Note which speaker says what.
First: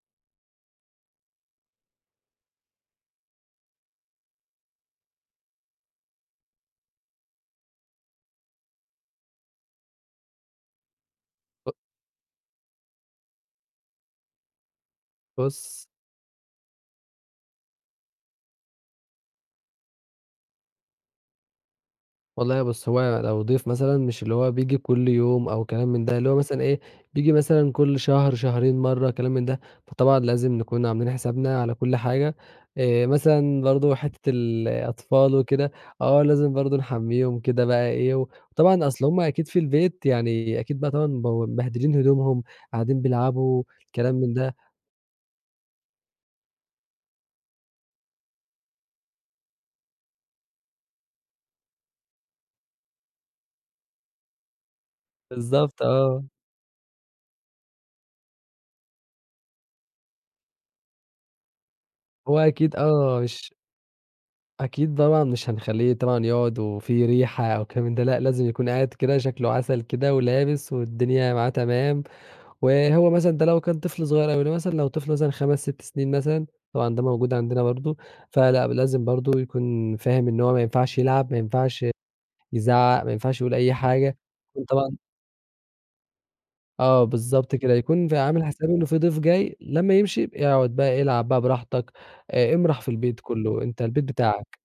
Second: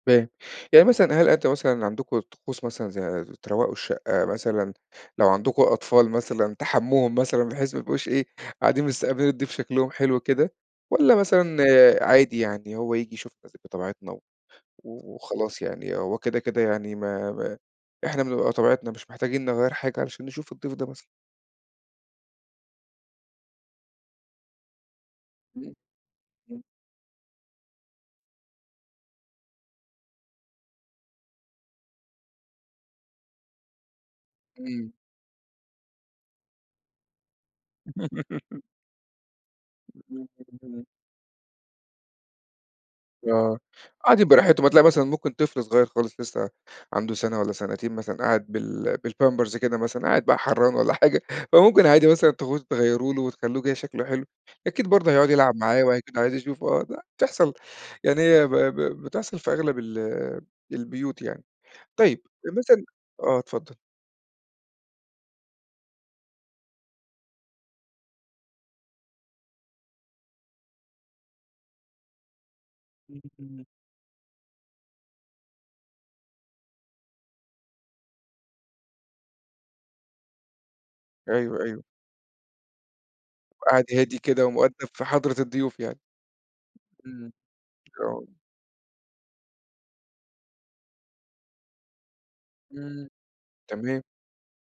Speaker 1: فاهم، يعني مثلًا هل أنت مثلًا عندكم طقوس مثلًا زي ز تروّقوا الشقة مثلًا، لو عندكم أطفال مثلًا تحمّوهم مثلًا بحيث ما يبقوش إيه، قاعدين مستقبِلين الضيف شكلُهم حلو كده والّا مثلًا
Speaker 2: أ
Speaker 1: عادي يعني، هو ييجي يشوف مثلًا بطبيعتنا و وخلاص
Speaker 2: بُصّ.
Speaker 1: يعني، هو كده، كده يعني ما ما إحنا بنبقى بطبيعتنا، مش محتاجين نغيّر حاجة علشان نشوف الضيف ده مثلًا؟
Speaker 2: والله بُصّ، هو أنا لو ضيف مثلًا مش اللي هو بييجي كلّ يوم أو
Speaker 1: إمم.
Speaker 2: كلام من ده، اللي هو مثلًا
Speaker 1: إمم.
Speaker 2: إيه، بييجي مثلًا كلّ شهر، شهرين مرّة، كلام من ده، فطبعًا لازم نكون عاملين حسابنا على كل حاجة. آآ، مثلًا برضه حِتّة
Speaker 1: إمم.
Speaker 2: الأطفال وكده، آه، لازم برضه نحمّيهم كده بقى إيه و وطبعًا، أصْل هُم أكيد في البيت يعني، أكيد
Speaker 1: [unintelligible]
Speaker 2: بقى طبعًا مبو مبهدلين هدومهم، قاعدين
Speaker 1: آه،
Speaker 2: بيلعبوا، كلام
Speaker 1: قاعدين
Speaker 2: من ده.
Speaker 1: براحتهم، هتلاقي مثلًا ممكن طفل صغيّر خالص لسه عَنده سَنة والّا سنتين مثلًا، قاعد بال بالpampers كده مثلًا، قاعد بقى حرّان والّا حاجة، فممكن عادي مثلًا تاخدوه تغيّروا له وتخلّوه كده شكْله حلو، أكيد برضه هيقعُد يلعب
Speaker 2: بالضبط،
Speaker 1: معاه وهيكون
Speaker 2: آه.
Speaker 1: عايز يشوفه أ د بتحصَل يعني هي ب ب بتحصَل في أغلب ال البيوت يعني. طيب
Speaker 2: هو
Speaker 1: أ
Speaker 2: أكيد
Speaker 1: مثلًا
Speaker 2: آه،
Speaker 1: آه،
Speaker 2: مش
Speaker 1: اتفضّل.
Speaker 2: أكيد طبعًا مش هنخلّيه طبعًا يقعُد وفي ريحة أو كلام من ده، لأ لازم يكون قاعد كده شكْله عسل كده ولابس والدنيا معاه تمام. وهو
Speaker 1: إمم،
Speaker 2: مثلًا ده لو
Speaker 1: إمم.
Speaker 2: كان طفل صغيّر أو لو مثلًا لو طفل مثلًا 5، 6 سنين مثلًا، طبعًا ده موجود عندنا برضه، فلأ، ب لازم برضه يكون فاهم إن هو ما ينفعش يلعب، ما
Speaker 1: أيوه، أيوه.
Speaker 2: ينفعش يزعّق، ما ينفعش يقول أي
Speaker 1: قاعد
Speaker 2: حاجة،
Speaker 1: هادي كده
Speaker 2: يكون
Speaker 1: ومؤدَّب
Speaker 2: طبعًا
Speaker 1: في حضْرة الضيوف يعني.
Speaker 2: آه
Speaker 1: إمم.
Speaker 2: بالضبط كده، يكون في
Speaker 1: آه.
Speaker 2: عامِل حسابه إن في ضيف جاي، لمّا يمشي يبقى يقعُد بقى يلعب بقى براحتك آآ، امرَح في
Speaker 1: إمم.
Speaker 2: البيت كلّه، أنت
Speaker 1: تمام.
Speaker 2: البيت بتاعك.